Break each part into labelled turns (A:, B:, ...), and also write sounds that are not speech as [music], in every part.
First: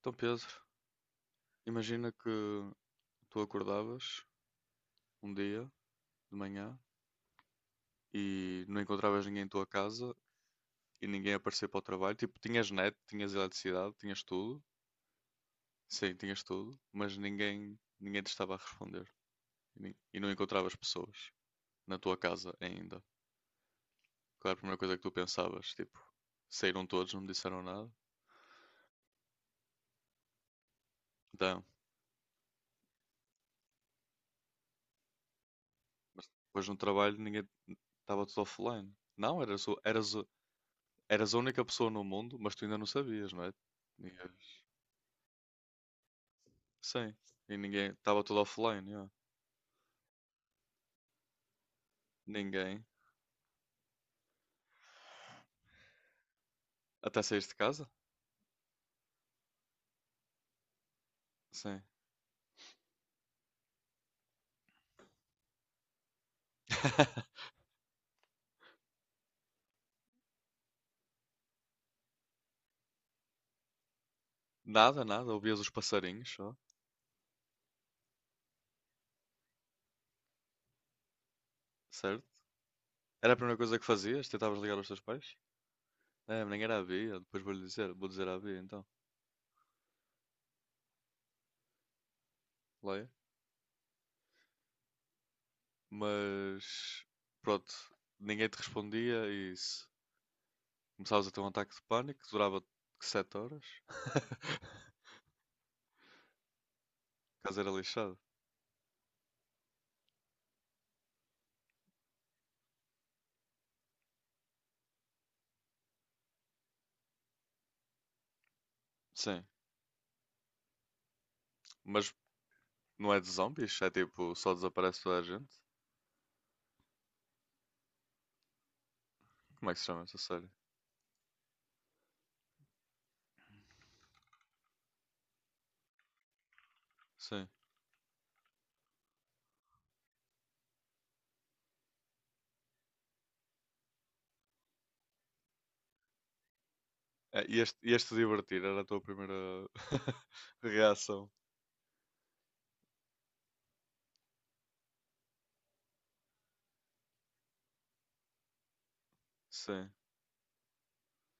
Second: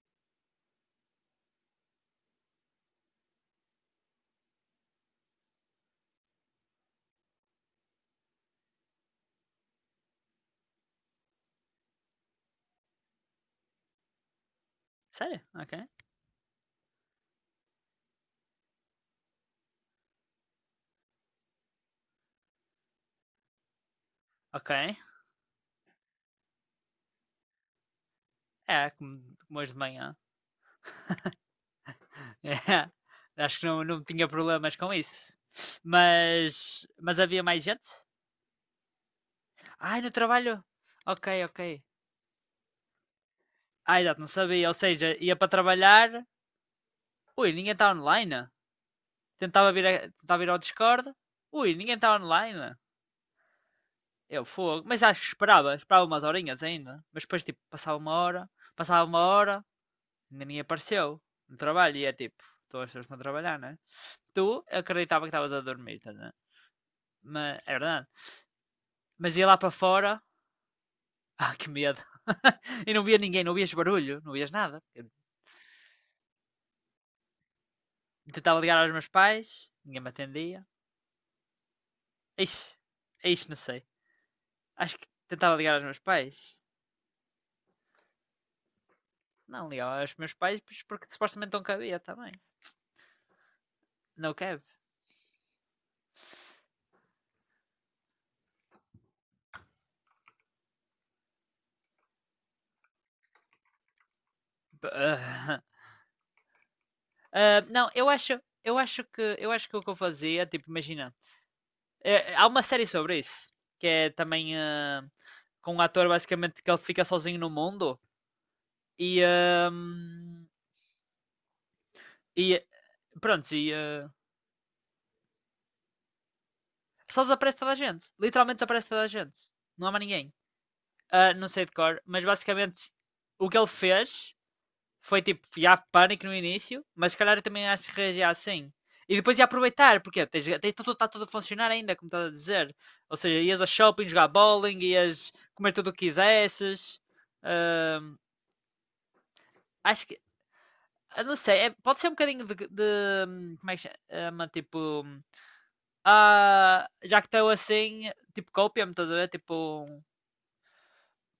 A: Então, Pedro, imagina que tu acordavas um dia de manhã e não encontravas ninguém em tua casa e ninguém aparecia para o trabalho. Tipo, tinhas net, tinhas eletricidade, tinhas tudo.
B: Sério? Ok.
A: Sim, tinhas tudo, mas ninguém te estava a responder. E não encontravas pessoas na tua casa ainda. Claro, a
B: Ok.
A: primeira coisa que tu pensavas, tipo, saíram todos, não me disseram nada.
B: É, como hoje de manhã.
A: Então,
B: [laughs] É. Acho que não tinha problemas com isso.
A: depois no
B: Mas,
A: trabalho
B: mas havia
A: ninguém
B: mais gente?
A: estava tudo offline. Não,
B: Ai, no trabalho? Ok,
A: eras a
B: ok.
A: única pessoa no mundo, mas tu ainda não sabias, não é?
B: Ah, exato, não
A: Tinhas-
B: sabia. Ou seja, ia para trabalhar.
A: Sim.
B: Ui,
A: E
B: ninguém está
A: ninguém. Estava tudo
B: online.
A: offline, yeah.
B: Tentava vir, tentava ir ao Discord. Ui, ninguém está online.
A: Ninguém.
B: Eu, fogo. Mas acho que esperava. Esperava umas horinhas ainda.
A: Até
B: Mas depois,
A: saíste de
B: tipo,
A: casa?
B: passava uma hora. Passava uma hora. Ainda nem apareceu no
A: Sim.
B: trabalho. E é tipo, todas as pessoas estão a trabalhar, né? Tu acreditava que estavas a dormir, estás a
A: [laughs]
B: mas, é verdade. Mas ia lá para fora, [laughs] ah, que medo. [laughs] e não via ninguém, não vias barulho, não vias nada.
A: Nada,
B: Eu
A: nada. Ouvias os passarinhos, só.
B: tentava ligar aos meus pais, ninguém me atendia.
A: Certo?
B: Ixi,
A: Era a
B: ixi,
A: primeira
B: não
A: coisa
B: sei.
A: que fazias? Tentavas ligar aos
B: Acho
A: teus
B: que
A: pais?
B: tentava ligar aos meus
A: É,
B: pais.
A: nem era a Bia. Depois vou-lhe dizer. Vou dizer à Bia, então.
B: Não, ligava aos meus pais pois porque supostamente não cabia também.
A: Leia.
B: Não cabe.
A: Mas. Pronto. Ninguém te respondia e isso. Começavas a ter um ataque de pânico que durava 7 horas. [laughs]
B: [laughs]
A: O caso
B: Ah,
A: era
B: não,
A: lixado.
B: eu acho que o que eu fazia, tipo, imagina, é, é, há uma série sobre isso, que é também com um ator basicamente que ele fica sozinho no mundo e,
A: Sim.
B: ah,
A: Mas
B: e
A: não é de
B: pronto, e
A: zombies? É
B: ah,
A: tipo, só desaparece toda a gente?
B: só desaparece toda a gente. Literalmente desaparece toda a gente.
A: Como é que se
B: Não há
A: chama
B: mais
A: essa
B: ninguém.
A: série?
B: Ah, não sei de cor, mas basicamente o que ele fez foi tipo, já pânico no início, mas se calhar eu
A: Sim.
B: também acho que reagir assim. E depois ia aproveitar, porque tens, tens tudo, está tudo a funcionar ainda, como estás a dizer. Ou seja, ias ao shopping jogar bowling, ias comer tudo o que quisesses.
A: É,
B: ah,
A: ias-te divertir, era a tua primeira
B: Acho que.
A: [laughs] reação.
B: Eu não sei, pode ser um bocadinho de, como é que se chama? Tipo. Ah, já que estou assim, tipo, copia-me, estás a ver? Tipo,
A: Sim,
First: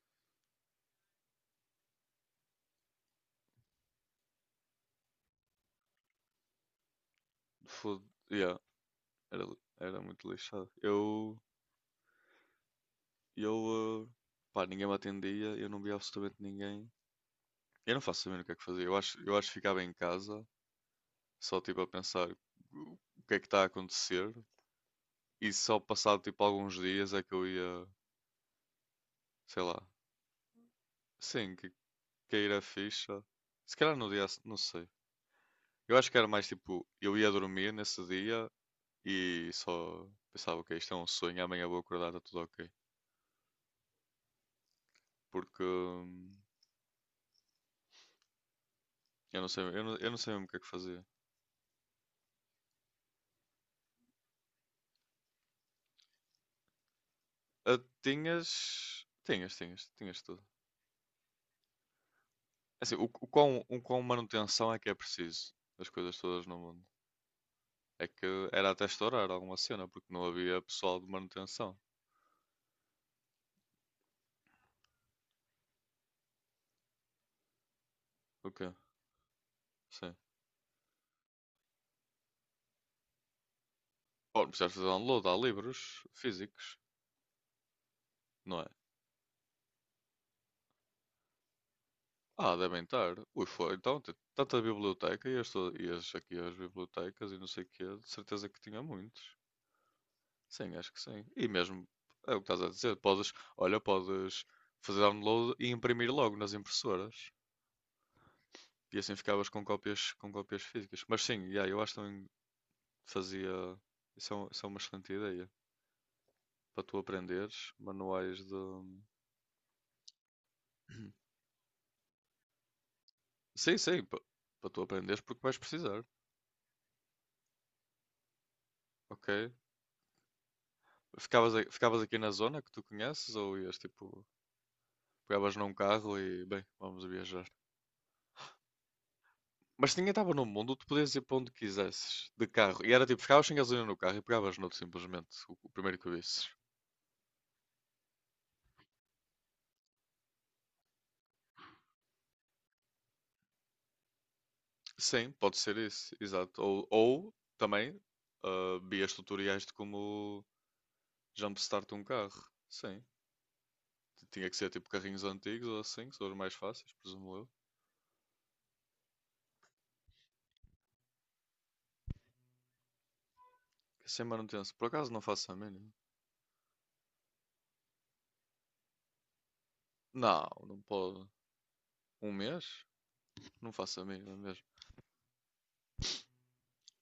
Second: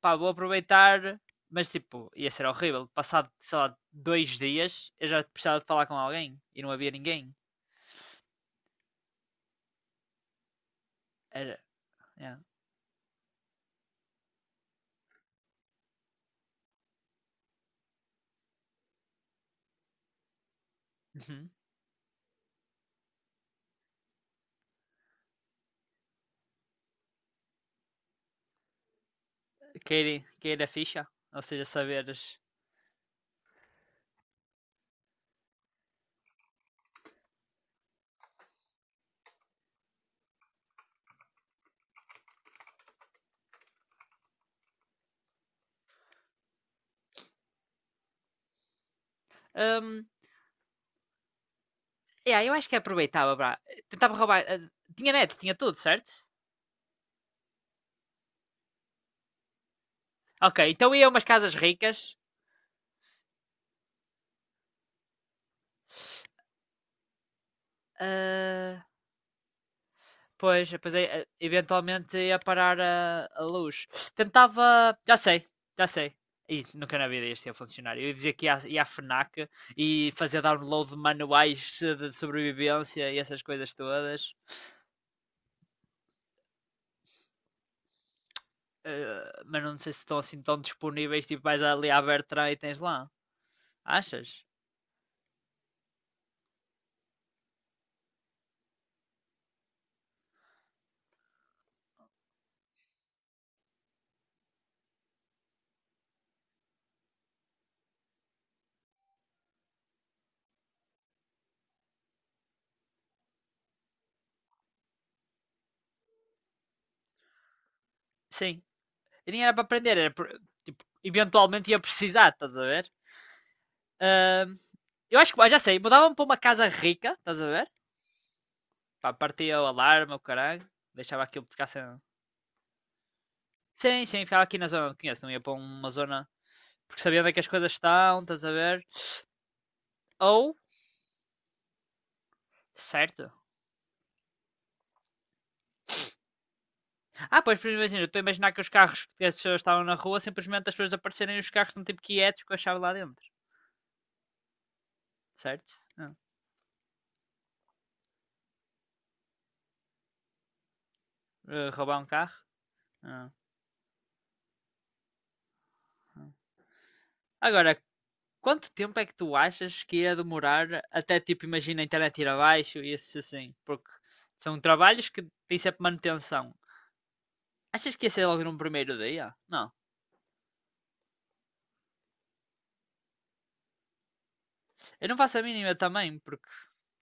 B: pá, vou aproveitar. Mas, tipo, ia ser horrível. Passado, sei lá, 2 dias, eu já precisava de falar com alguém e não havia ninguém.
A: foda, yeah, era muito lixado. Eu,
B: Era. Yeah.
A: eu, eh, pá, ninguém me atendia, eu não via absolutamente ninguém. Eu não faço saber o que é que fazia. Eu acho que ficava em casa,
B: Uhum.
A: só tipo a pensar o que é que está a acontecer. E só passado tipo alguns dias é que eu ia, sei lá,
B: Cair, cair a ficha. Ou
A: sim,
B: seja,
A: que
B: saberes.
A: cair a ficha. Se calhar no dia, a se- não sei. Eu acho que era mais tipo, eu ia dormir nesse dia e só pensava, ok, isto é um sonho, amanhã vou acordar, está tudo ok. Porque
B: Hum,
A: eu não sei mesmo o que é que fazia.
B: yeah, eu acho que aproveitava, pá. Tentava roubar. Tinha net, tinha tudo, certo?
A: Ah, tinhas tudo.
B: Ok, então ia a umas casas ricas.
A: É assim, o quão manutenção é que é preciso das coisas todas no mundo? É que era até
B: ah,
A: estourar alguma cena, porque não havia
B: Pois, depois
A: pessoal de manutenção.
B: eventualmente ia parar a luz. Tentava. Já sei, já sei. Ih, nunca na vida isto ia funcionar. Eu ia dizer que
A: O
B: ia,
A: quê?
B: ia à FNAC e
A: Sim.
B: fazer download de manuais de sobrevivência e essas coisas todas.
A: Bom, precisaste fazer download, há livros físicos, não é?
B: Eh, mas não sei se estão assim tão disponíveis. Tipo, vais ali à Bertrand
A: Ah,
B: e tens
A: devem
B: lá.
A: estar. Ui, foi. Então,
B: Achas?
A: tanta biblioteca, ias aqui às bibliotecas e não sei o quê, de certeza que tinha muitos. Sim, acho que sim. E mesmo, é o que estás a dizer, podes, olha, podes fazer download e imprimir logo nas impressoras. E assim ficavas com cópias físicas. Mas sim, yeah, eu acho que também fazia. Isso é uma excelente ideia. Para tu aprenderes manuais
B: Sim.
A: de.
B: E nem era para aprender, tipo,
A: [clears throat]
B: eventualmente ia precisar, estás a ver?
A: Sim, sim, pa-
B: Ah,
A: para tu
B: eu
A: aprenderes
B: acho que,
A: porque vais
B: já sei,
A: precisar,
B: mudava-me para uma casa rica, estás a ver? Pá,
A: ok?
B: partia o alarme, o caralho, deixava aquilo
A: Ficavas,
B: ficar
A: a-
B: sem.
A: ficavas aqui na zona que tu conheces ou ias
B: Sim, sim,
A: tipo,
B: ficava aqui na zona que conheço, não ia para
A: pegavas num
B: uma
A: carro
B: zona.
A: e bem,
B: Porque
A: vamos
B: sabia onde é que
A: viajar.
B: as coisas estão, estás a ver?
A: Mas se ninguém estava no
B: Ou,
A: mundo, tu podias ir para onde quisesses, de carro. E era tipo,
B: certo.
A: ficavas sem gasolina no carro e pegavas noutro simplesmente, o primeiro que visses.
B: Ah, pois, por exemplo, eu estou a imaginar que os carros que as pessoas estavam na rua, simplesmente as pessoas aparecerem e os carros estão tipo quietos com a chave lá dentro,
A: Sim, pode
B: certo?
A: ser
B: Ah.
A: isso, exato. Ou também vias tutoriais de como
B: Eh,
A: jumpstart
B: roubar
A: um
B: um carro?
A: carro. Sim,
B: Ah,
A: Tinha que ser tipo carrinhos antigos ou assim, que são
B: ah.
A: os mais fáceis, presumo eu.
B: Agora, quanto tempo é que tu achas que ia demorar até, tipo, imagina a internet ir abaixo e isso assim? Porque
A: Que Sem
B: são
A: manutenção, por
B: trabalhos
A: acaso não
B: que
A: faço a
B: têm sempre
A: mínima.
B: manutenção. Achas que ia ser logo no primeiro dia? Não.
A: Não, não pode. Um mês? Não faço a mínima mesmo.
B: Eu não faço a mínima também, porque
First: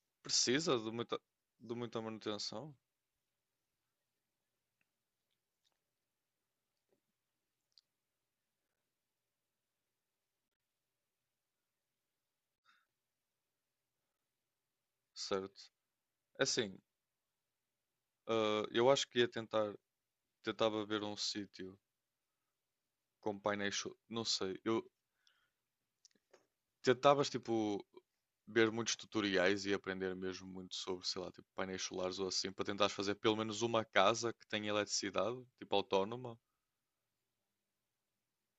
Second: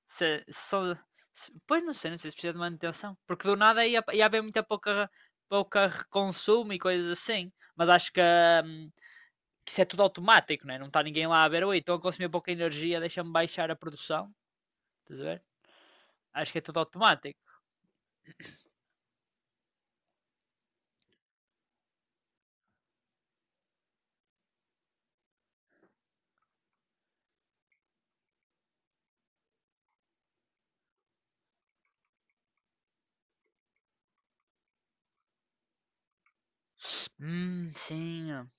B: se
A: Precisa de
B: só.
A: muita, de
B: Pois não
A: muita
B: sei, não sei se precisa de
A: manutenção,
B: manutenção. Porque do nada ia, ia haver muita pouca, pouca consumo e coisas assim. Mas acho que isso é tudo automático, né? Não está ninguém lá a ver, oi, estão a consumir pouca energia, deixa-me baixar a produção. Estás a ver?
A: certo? É
B: Acho que é
A: assim,
B: tudo automático.
A: eu acho que tentava ver um sítio com painéis, não sei, eu tentavas tipo ver muitos tutoriais e aprender mesmo muito sobre, sei lá, tipo painéis solares ou assim, para tentares fazer pelo menos uma casa que tenha eletricidade, tipo autónoma,
B: Sim.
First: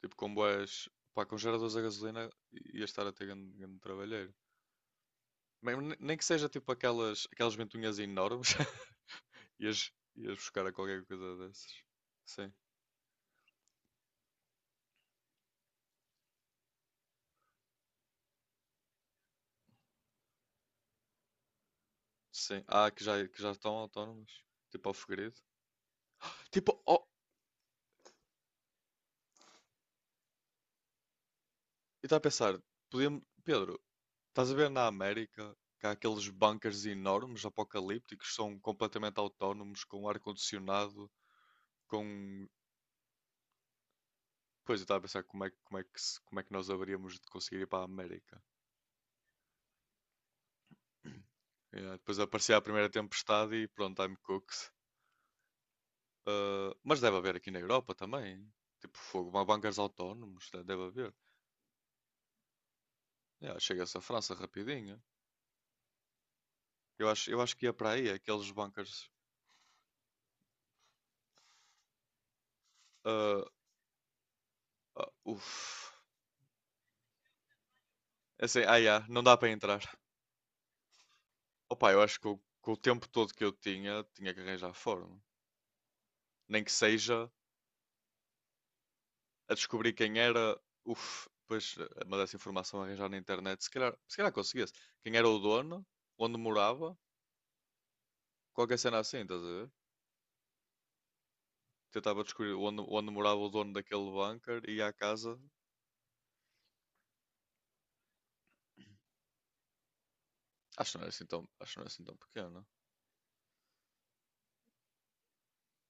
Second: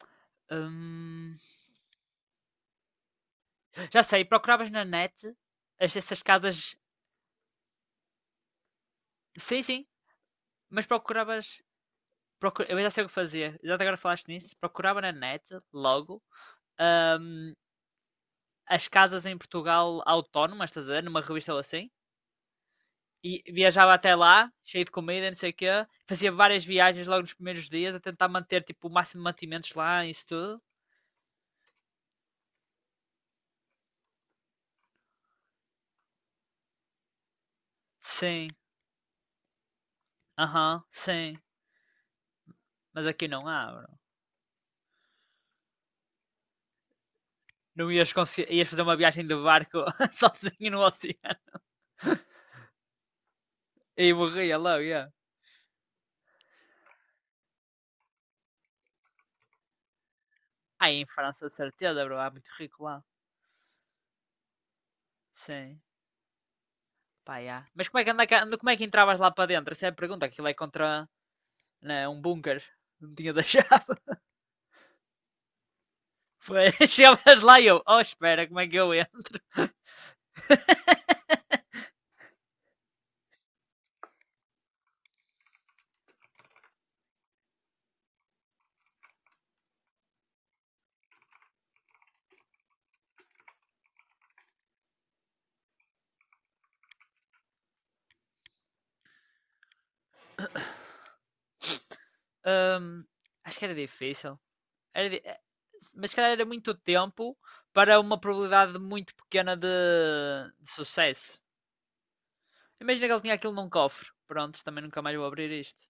A: tipo com boas, pá, com
B: Hum,
A: geradores a gasolina ia estar a ter grande, grande
B: Já sei,
A: trabalheiro.
B: procuravas na net
A: Mesmo nem
B: essas
A: que seja tipo
B: casas.
A: aquelas ventoinhas enormes. [laughs]
B: Sim, sim,
A: Ias, ias buscar a
B: mas
A: qualquer coisa
B: procuravas
A: dessas. Sim,
B: Eu já sei o que fazia. Já agora falaste nisso. Procurava na net, logo, ahm, as casas em Portugal autónomas, estás a ver? Numa revista ou assim.
A: sim. Ah, que já, que
B: E
A: já estão
B: viajava até
A: autónomas.
B: lá, cheio
A: Tipo
B: de
A: ao
B: comida,
A: Figueiredo.
B: não sei o quê. Fazia várias
A: Tipo, oh,
B: viagens logo nos primeiros dias a tentar manter, tipo, o máximo de mantimentos lá e isso tudo.
A: eu estava a pensar, podíamos... Pedro, estás a ver na América que há aqueles bunkers enormes, apocalípticos, que
B: Sim,
A: são completamente autónomos, com
B: aham, uhum,
A: ar-condicionado,
B: sim.
A: com...
B: Mas aqui não há, bro.
A: Pois, eu estava a pensar como é que, se- como é que nós haveríamos de conseguir ir para a
B: Não ias,
A: América.
B: ias fazer uma viagem de barco [laughs] sozinho no
A: [clears throat]
B: oceano.
A: Yeah, depois aparecia a primeira tempestade e pronto,
B: E
A: I'm
B: morria
A: cooked.
B: logo, yeah.
A: Ah, mas deve haver aqui na Europa também. Tipo, fogo, bancos autónomos, deve
B: Aí em
A: haver.
B: França, de certeza, bro. Há muito rico lá.
A: Yeah, chega-se à França rapidinho.
B: Sim.
A: Eu acho,
B: Pá,
A: eu acho que
B: yeah.
A: ia
B: Mas
A: para
B: como é,
A: aí,
B: que
A: aqueles
B: como é que
A: bancos.
B: entravas lá para dentro? Essa é a pergunta. Aquilo é contra né, um bunker. [laughs] Não tinha
A: Ah,
B: deixado.
A: ah, uf.
B: [laughs] Foi. [laughs] Chegavas lá e eu, oh,
A: É
B: espera, como
A: assim,
B: é que eu
A: yeah,
B: entro?
A: não dá para entrar.
B: [laughs]
A: Opa, eu acho que com o tempo todo que eu tinha, tinha que arranjar forma. Nem que seja a descobrir quem era. Uf, pois, mas essa informação a arranjar na internet, se calhar conseguia-se. Quem era o dono, onde morava, qualquer cena assim, estás a ver? Tentava descobrir onde,
B: Hum,
A: onde morava o
B: acho que
A: dono
B: era
A: daquele
B: difícil.
A: bunker e ia à
B: Era di-
A: casa.
B: eh, Mas se calhar era muito tempo para uma probabilidade muito pequena de
A: Acho que não era assim
B: sucesso.
A: tão, acho que não era assim tão pequeno.
B: Imagina que ele tinha aquilo num cofre. Pronto, também nunca mais vou abrir isto.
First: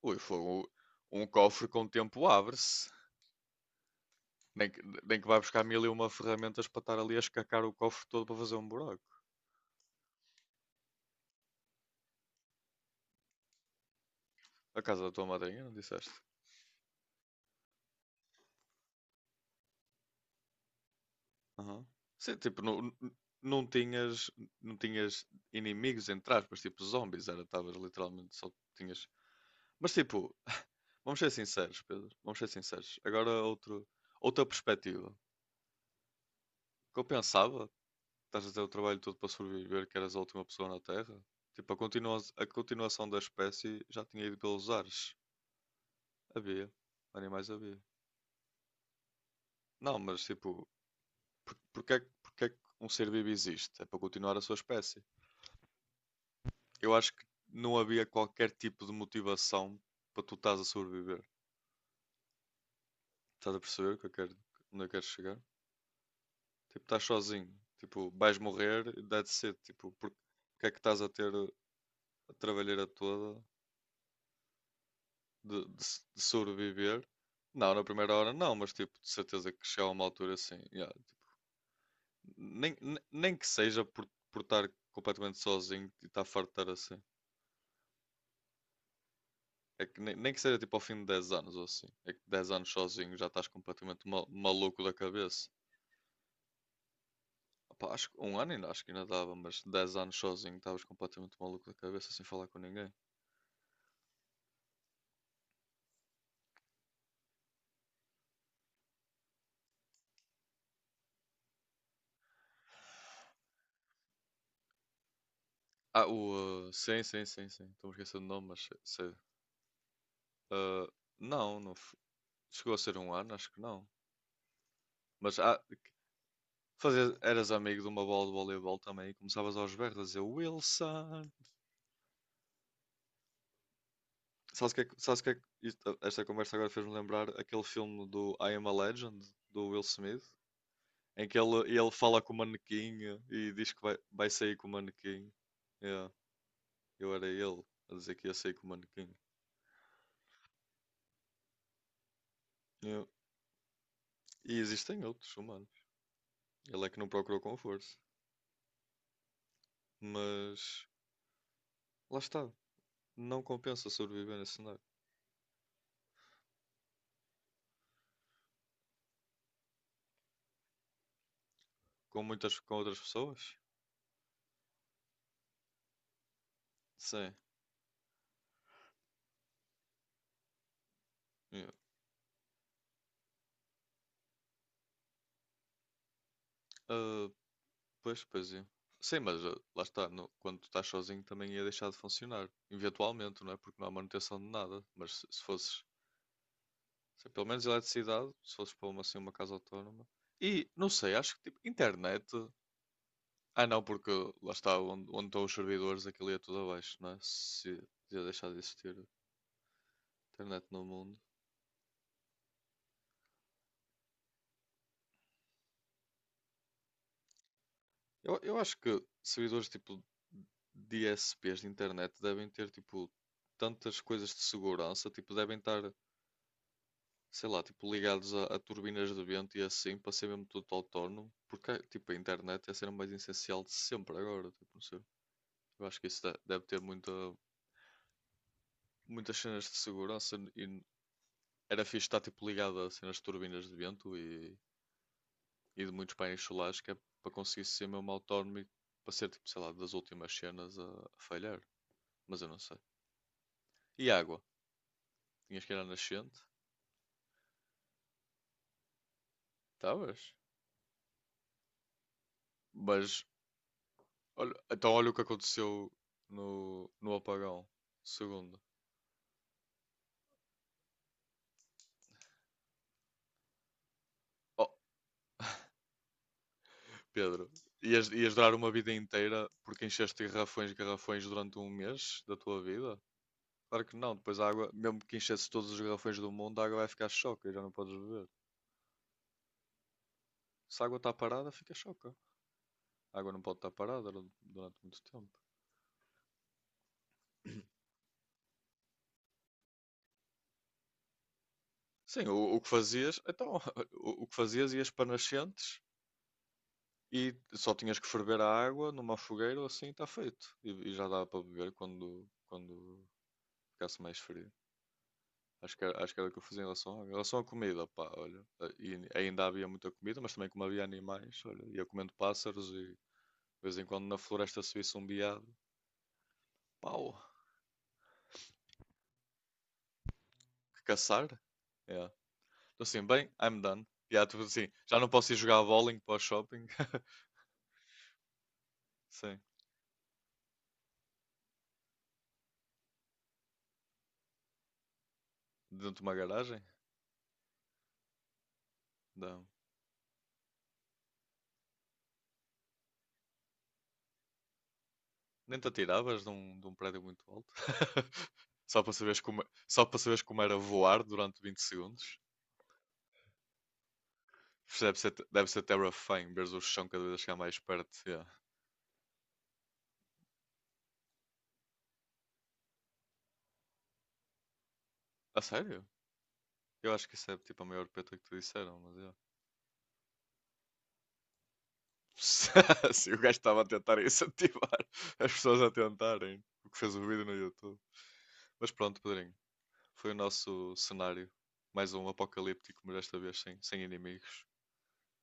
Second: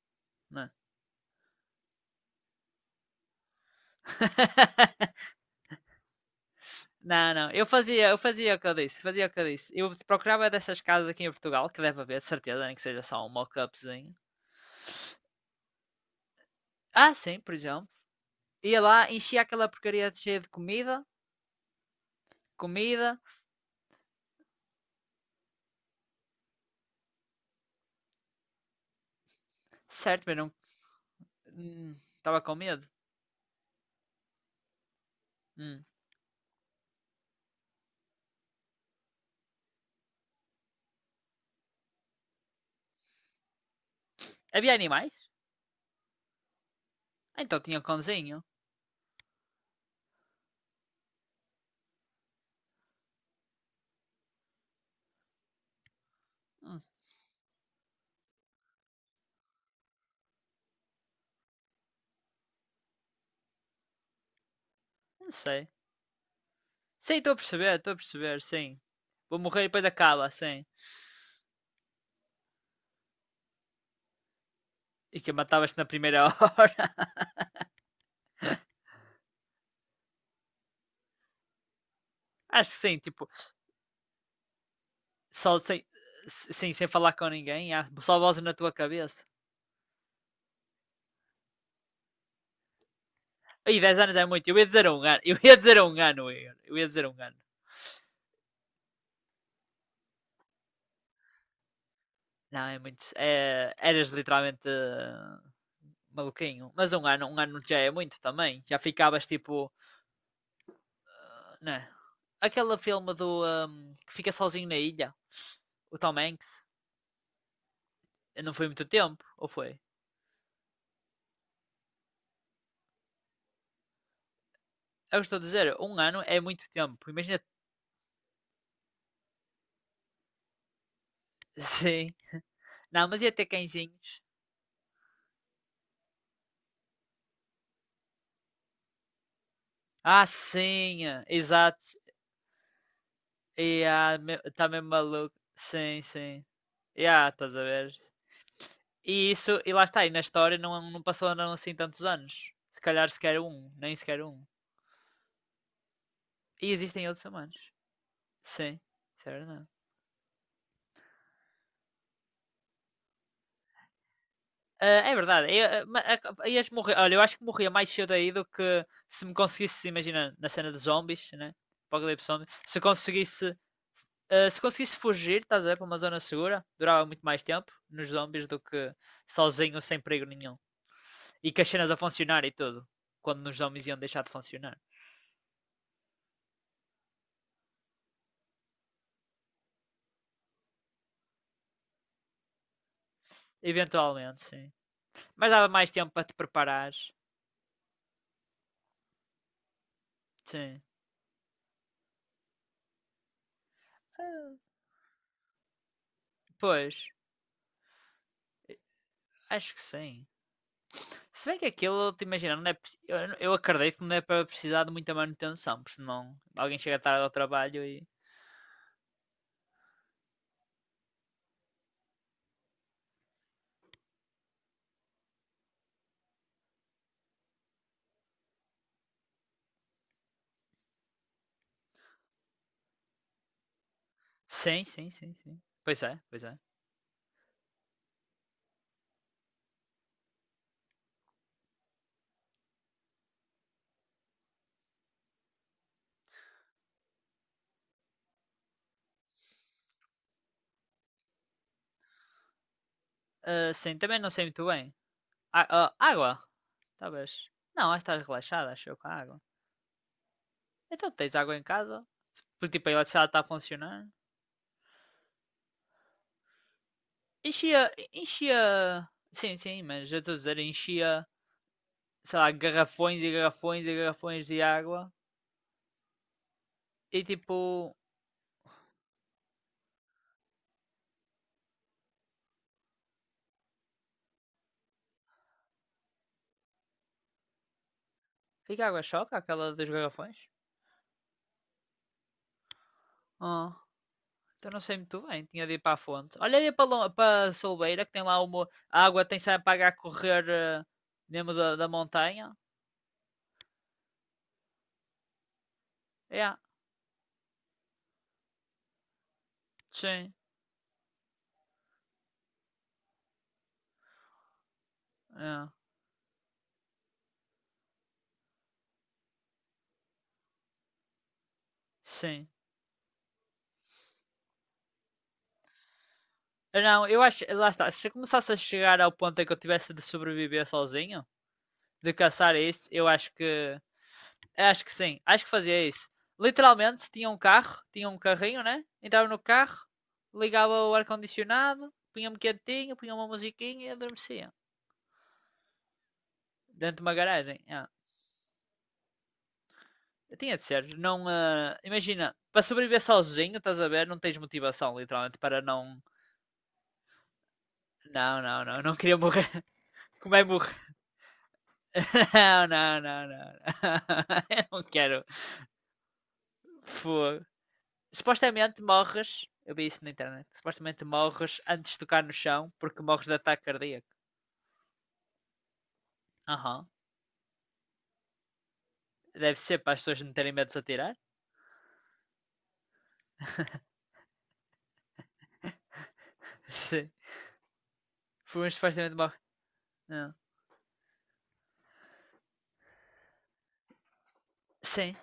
A: Ui, foi
B: Não é?
A: um cofre. Com o tempo abre-se. Nem que,
B: [laughs]
A: nem que vai buscar mil e uma ferramentas para estar ali a
B: Não, não.
A: escacar o cofre
B: Eu
A: todo para
B: fazia
A: fazer
B: o
A: um
B: que eu disse,
A: buraco.
B: fazia o que eu disse. Eu procurava dessas casas aqui em Portugal, que deve haver, de certeza, nem que seja só um mock-upzinho.
A: A casa da tua madrinha, não disseste?
B: Ah, sim, por exemplo. Ia lá, enchia aquela porcaria de cheia de comida,
A: Aham. Sim, tipo, não,
B: comida,
A: não tinhas, não tinhas inimigos entre aspas, tipo zombies, era, estavas literalmente só tinhas. Mas
B: certo,
A: tipo,
B: mas não.
A: [laughs] vamos ser sinceros, Pedro, vamos
B: Estava
A: ser
B: com medo.
A: sinceros. Agora outra perspectiva. O
B: Hum.
A: que eu pensava. Estás a ter o trabalho todo para sobreviver, que eras a última pessoa na Terra? Tipo, continua a continuação da espécie já tinha ido pelos
B: Havia
A: ares.
B: animais?
A: Havia.
B: Ah,
A: Animais
B: então tinha
A: havia.
B: um cãozinho.
A: Não, mas tipo, porque é que um ser vivo existe? É para continuar a sua espécie.
B: Hum,
A: Eu acho que não havia qualquer tipo de motivação para tu estás a sobreviver. Estás a perceber o que eu quero, onde eu quero
B: não
A: chegar?
B: sei.
A: Tipo, estás
B: Sim,
A: sozinho.
B: estou a
A: Tipo, vais
B: perceber, sim.
A: morrer, e
B: Vou
A: that's it.
B: morrer e depois
A: Tipo,
B: acaba, sim.
A: porque é que estás a ter a trabalheira toda
B: E que
A: de,
B: matavas-te
A: de
B: na
A: s- de
B: primeira [laughs] hora.
A: sobreviver. Não, na primeira hora não, mas tipo, de certeza que chega a uma altura assim. Yeah,
B: Acho
A: Nem,
B: que sim,
A: ne-
B: tipo,
A: nem que seja por estar completamente
B: só sem,
A: sozinho e estar farto de estar
B: sim, sem
A: assim.
B: falar com ninguém, só vozes na tua cabeça.
A: É que nem que seja tipo ao fim de 10 anos ou assim. É que dez anos sozinho já estás
B: Aí, 10
A: completamente
B: anos é muito. Eu ia
A: maluco
B: dizer
A: da
B: um ano. Eu
A: cabeça.
B: ia dizer um ano, Eu ia dizer um ano.
A: Opá, acho que um ano ainda acho que ainda dava, mas 10 anos sozinho estavas completamente maluco da cabeça sem falar com
B: Não, é
A: ninguém.
B: muito. É, eras literalmente maluquinho. Mas um ano já é muito também. Já ficavas tipo. Né? Aquele filme do. Que fica sozinho na ilha. O
A: Ah,
B: Tom Hanks.
A: o. Sim, sim, sim, sim. Estou-me esquecendo o nome,
B: Não
A: mas
B: foi
A: sei.
B: muito
A: Sei.
B: tempo, ou foi?
A: Uh, não, não. Chegou a ser um ano, acho que não.
B: É o que estou
A: Mas
B: a
A: há,
B: dizer. Um ano é muito tempo.
A: Fazer,
B: Imagina.
A: eras amigo de uma bola de voleibol também e começavas aos berros a dizer Wilson.
B: [laughs] Sim. Não, mas ia ter cãezinhos.
A: Esta conversa agora fez-me lembrar aquele filme do I Am a Legend, do Will Smith,
B: Ah, sim.
A: em que ele
B: Exato.
A: fala com o manequim e diz que vai,
B: Yeah,
A: vai sair com
B: tá
A: o
B: mesmo
A: manequim.
B: maluco. Sim,
A: Yeah,
B: sim.
A: eu era
B: Yeah, estás
A: ele
B: a ver?
A: a dizer que ia sair com o manequim.
B: E isso, e lá está, e na história não, não passou não, assim tantos anos. Se
A: Yeah.
B: calhar sequer um, nem sequer um.
A: E existem outros humanos.
B: E
A: Ele é que não
B: existem outros
A: procurou com
B: humanos.
A: força.
B: Sim, isso é verdade.
A: Mas lá está. Não compensa sobreviver nesse cenário.
B: Ah, é verdade. Eu, ah, ma- a- ias morrer. Olha, eu acho que morria mais cedo aí do que se me conseguisse, imagina, na cena de zombies, né?
A: Com
B: Apocalipse zombie.
A: muitas, com
B: Se
A: outras pessoas.
B: conseguisse, se conseguisse fugir, estás a ver, para uma zona segura, durava muito
A: Sim.
B: mais tempo nos zombies do que sozinho, sem perigo nenhum. E que
A: Yeah.
B: as cenas a funcionar e tudo. Quando nos zombies iam deixar de funcionar.
A: Ah, pois, pois é. Sim, mas lá está, quando tu estás sozinho também ia deixar de funcionar. Eventualmente, não é? Porque não há manutenção
B: Eventualmente,
A: de
B: sim.
A: nada. Mas se
B: Mas dava
A: fosses,
B: mais tempo para te preparares.
A: se pelo menos eletricidade, se fosses para uma, assim, uma casa autónoma. E,
B: Sim.
A: não sei, acho que tipo, internet. Ah, não, porque lá está, onde estão os servidores, aquilo ia tudo
B: Pois,
A: abaixo, não é? Se ia deixar de existir
B: acho que sim.
A: internet no mundo.
B: Se bem que aquilo, te imagina, não é, eu acredito que não é para precisar de muita manutenção, porque senão alguém chega tarde ao trabalho e.
A: Eu acho que servidores tipo DSPs de internet devem ter tipo tantas coisas de segurança, tipo, devem estar sei lá, tipo, ligados a turbinas de vento e assim, para ser mesmo tudo autónomo, porque tipo, a internet é a cena mais essencial de sempre agora, tipo, não
B: Sim,
A: sei.
B: sim, sim, sim.
A: Eu acho
B: Pois
A: que
B: é,
A: isso
B: pois é.
A: deve ter muitas cenas de segurança e era fixe estar tipo, ligado a cenas de turbinas de vento e de muitos painéis solares, que é para conseguir ser mesmo autónomo e para ser, tipo, sei lá, das últimas cenas a falhar, mas eu não sei.
B: Ah, sim,
A: E
B: também não
A: água?
B: sei muito bem.
A: Tinhas
B: Ah,
A: que ir à
B: ah, água?
A: nascente?
B: Talvez. Não, acho que estás relaxada, acho eu, com a água.
A: Estavas?
B: Então tens água em casa? Porque tipo a
A: Mas,
B: eletricidade está a funcionar.
A: olha, então olha o que aconteceu no apagão.
B: Enchia.
A: Segunda.
B: Enchia. Sim, sim, mas eu estou a dizer, enchia, sei lá, garrafões e garrafões e garrafões de
A: Oh,
B: água. E
A: Pedro,
B: tipo.
A: ias durar uma vida inteira porque encheste garrafões e garrafões durante um mês da tua vida? Claro que não, depois a água, mesmo que enchesse todos os garrafões do mundo, a água vai ficar choca e já não podes beber.
B: Fica água choca, aquela dos garrafões?
A: Se a água está parada, fica choca. A água não pode estar
B: Ah,
A: parada
B: então
A: durante
B: não sei
A: muito
B: muito
A: tempo.
B: bem, tinha de ir para a fonte. Olha aí para, para a Solbeira, que tem lá uma. A água tem sempre para a correr mesmo da, da
A: Sim,
B: montanha.
A: o que fazias, então, [laughs] o que fazias ias para nascentes
B: É,
A: e só tinhas que ferver a água numa fogueira ou assim, está
B: sim,
A: feito. E já dava para beber quando ficasse mais frio.
B: é,
A: Acho que era o que eu fazia em relação, em relação à comida, pá, olha. E ainda havia muita comida, mas também como havia animais, olha, ia comendo
B: sim.
A: pássaros e de vez em quando na floresta se visse um veado,
B: Não,
A: pau,
B: eu acho. Lá está. Se eu começasse a chegar ao ponto em que eu tivesse de sobreviver
A: que caçar.
B: sozinho,
A: É. Então
B: de caçar isso,
A: assim,
B: eu
A: bem,
B: acho
A: I'm
B: que.
A: done. Já, tipo assim,
B: Acho que
A: já não
B: sim.
A: posso ir
B: Acho que
A: jogar
B: fazia
A: bowling
B: isso.
A: para o shopping. [laughs]
B: Literalmente, tinha um carro, tinha um carrinho, né? Entrava no
A: Sim,
B: carro, ligava o ar-condicionado, punha-me quietinho, punha uma musiquinha e adormecia.
A: dentro de uma garagem.
B: Dentro de uma garagem. Ah,
A: Não.
B: tinha de ser. Não, imagina, para sobreviver sozinho, estás a ver? Não tens motivação, literalmente,
A: Nem
B: para
A: te
B: não.
A: atiravas de de um prédio muito alto. [laughs]
B: Não, não,
A: Só
B: não.
A: para
B: Não queria
A: saberes como,
B: morrer. [laughs]
A: só para saberes
B: Como
A: como
B: é
A: era
B: morrer?
A: voar durante 20 segundos.
B: Não, não, não, não. [laughs] Eu
A: Isto
B: não
A: Deve ser,
B: quero.
A: deve ser terrifying, veres o chão cada vez a chegar
B: Fogo.
A: mais perto. Yeah.
B: Supostamente morres. Eu vi isso na internet. Supostamente morres antes de tocar no chão porque morres de ataque cardíaco.
A: A sério?
B: Aham. Uhum.
A: Eu acho que isso é tipo a maior peta que te disseram, mas eu.
B: Deve ser para as pessoas não terem medo de se atirar.
A: [laughs] Se o gajo estava a tentar incentivar as pessoas a tentarem
B: [laughs]
A: o que fez o
B: Sim.
A: vídeo no YouTube.
B: Foi um
A: Mas pronto,
B: supostamente
A: Pedrinho,
B: morre.
A: foi o
B: Não.
A: nosso cenário. Mais um apocalíptico, mas desta vez sem inimigos.
B: Sim.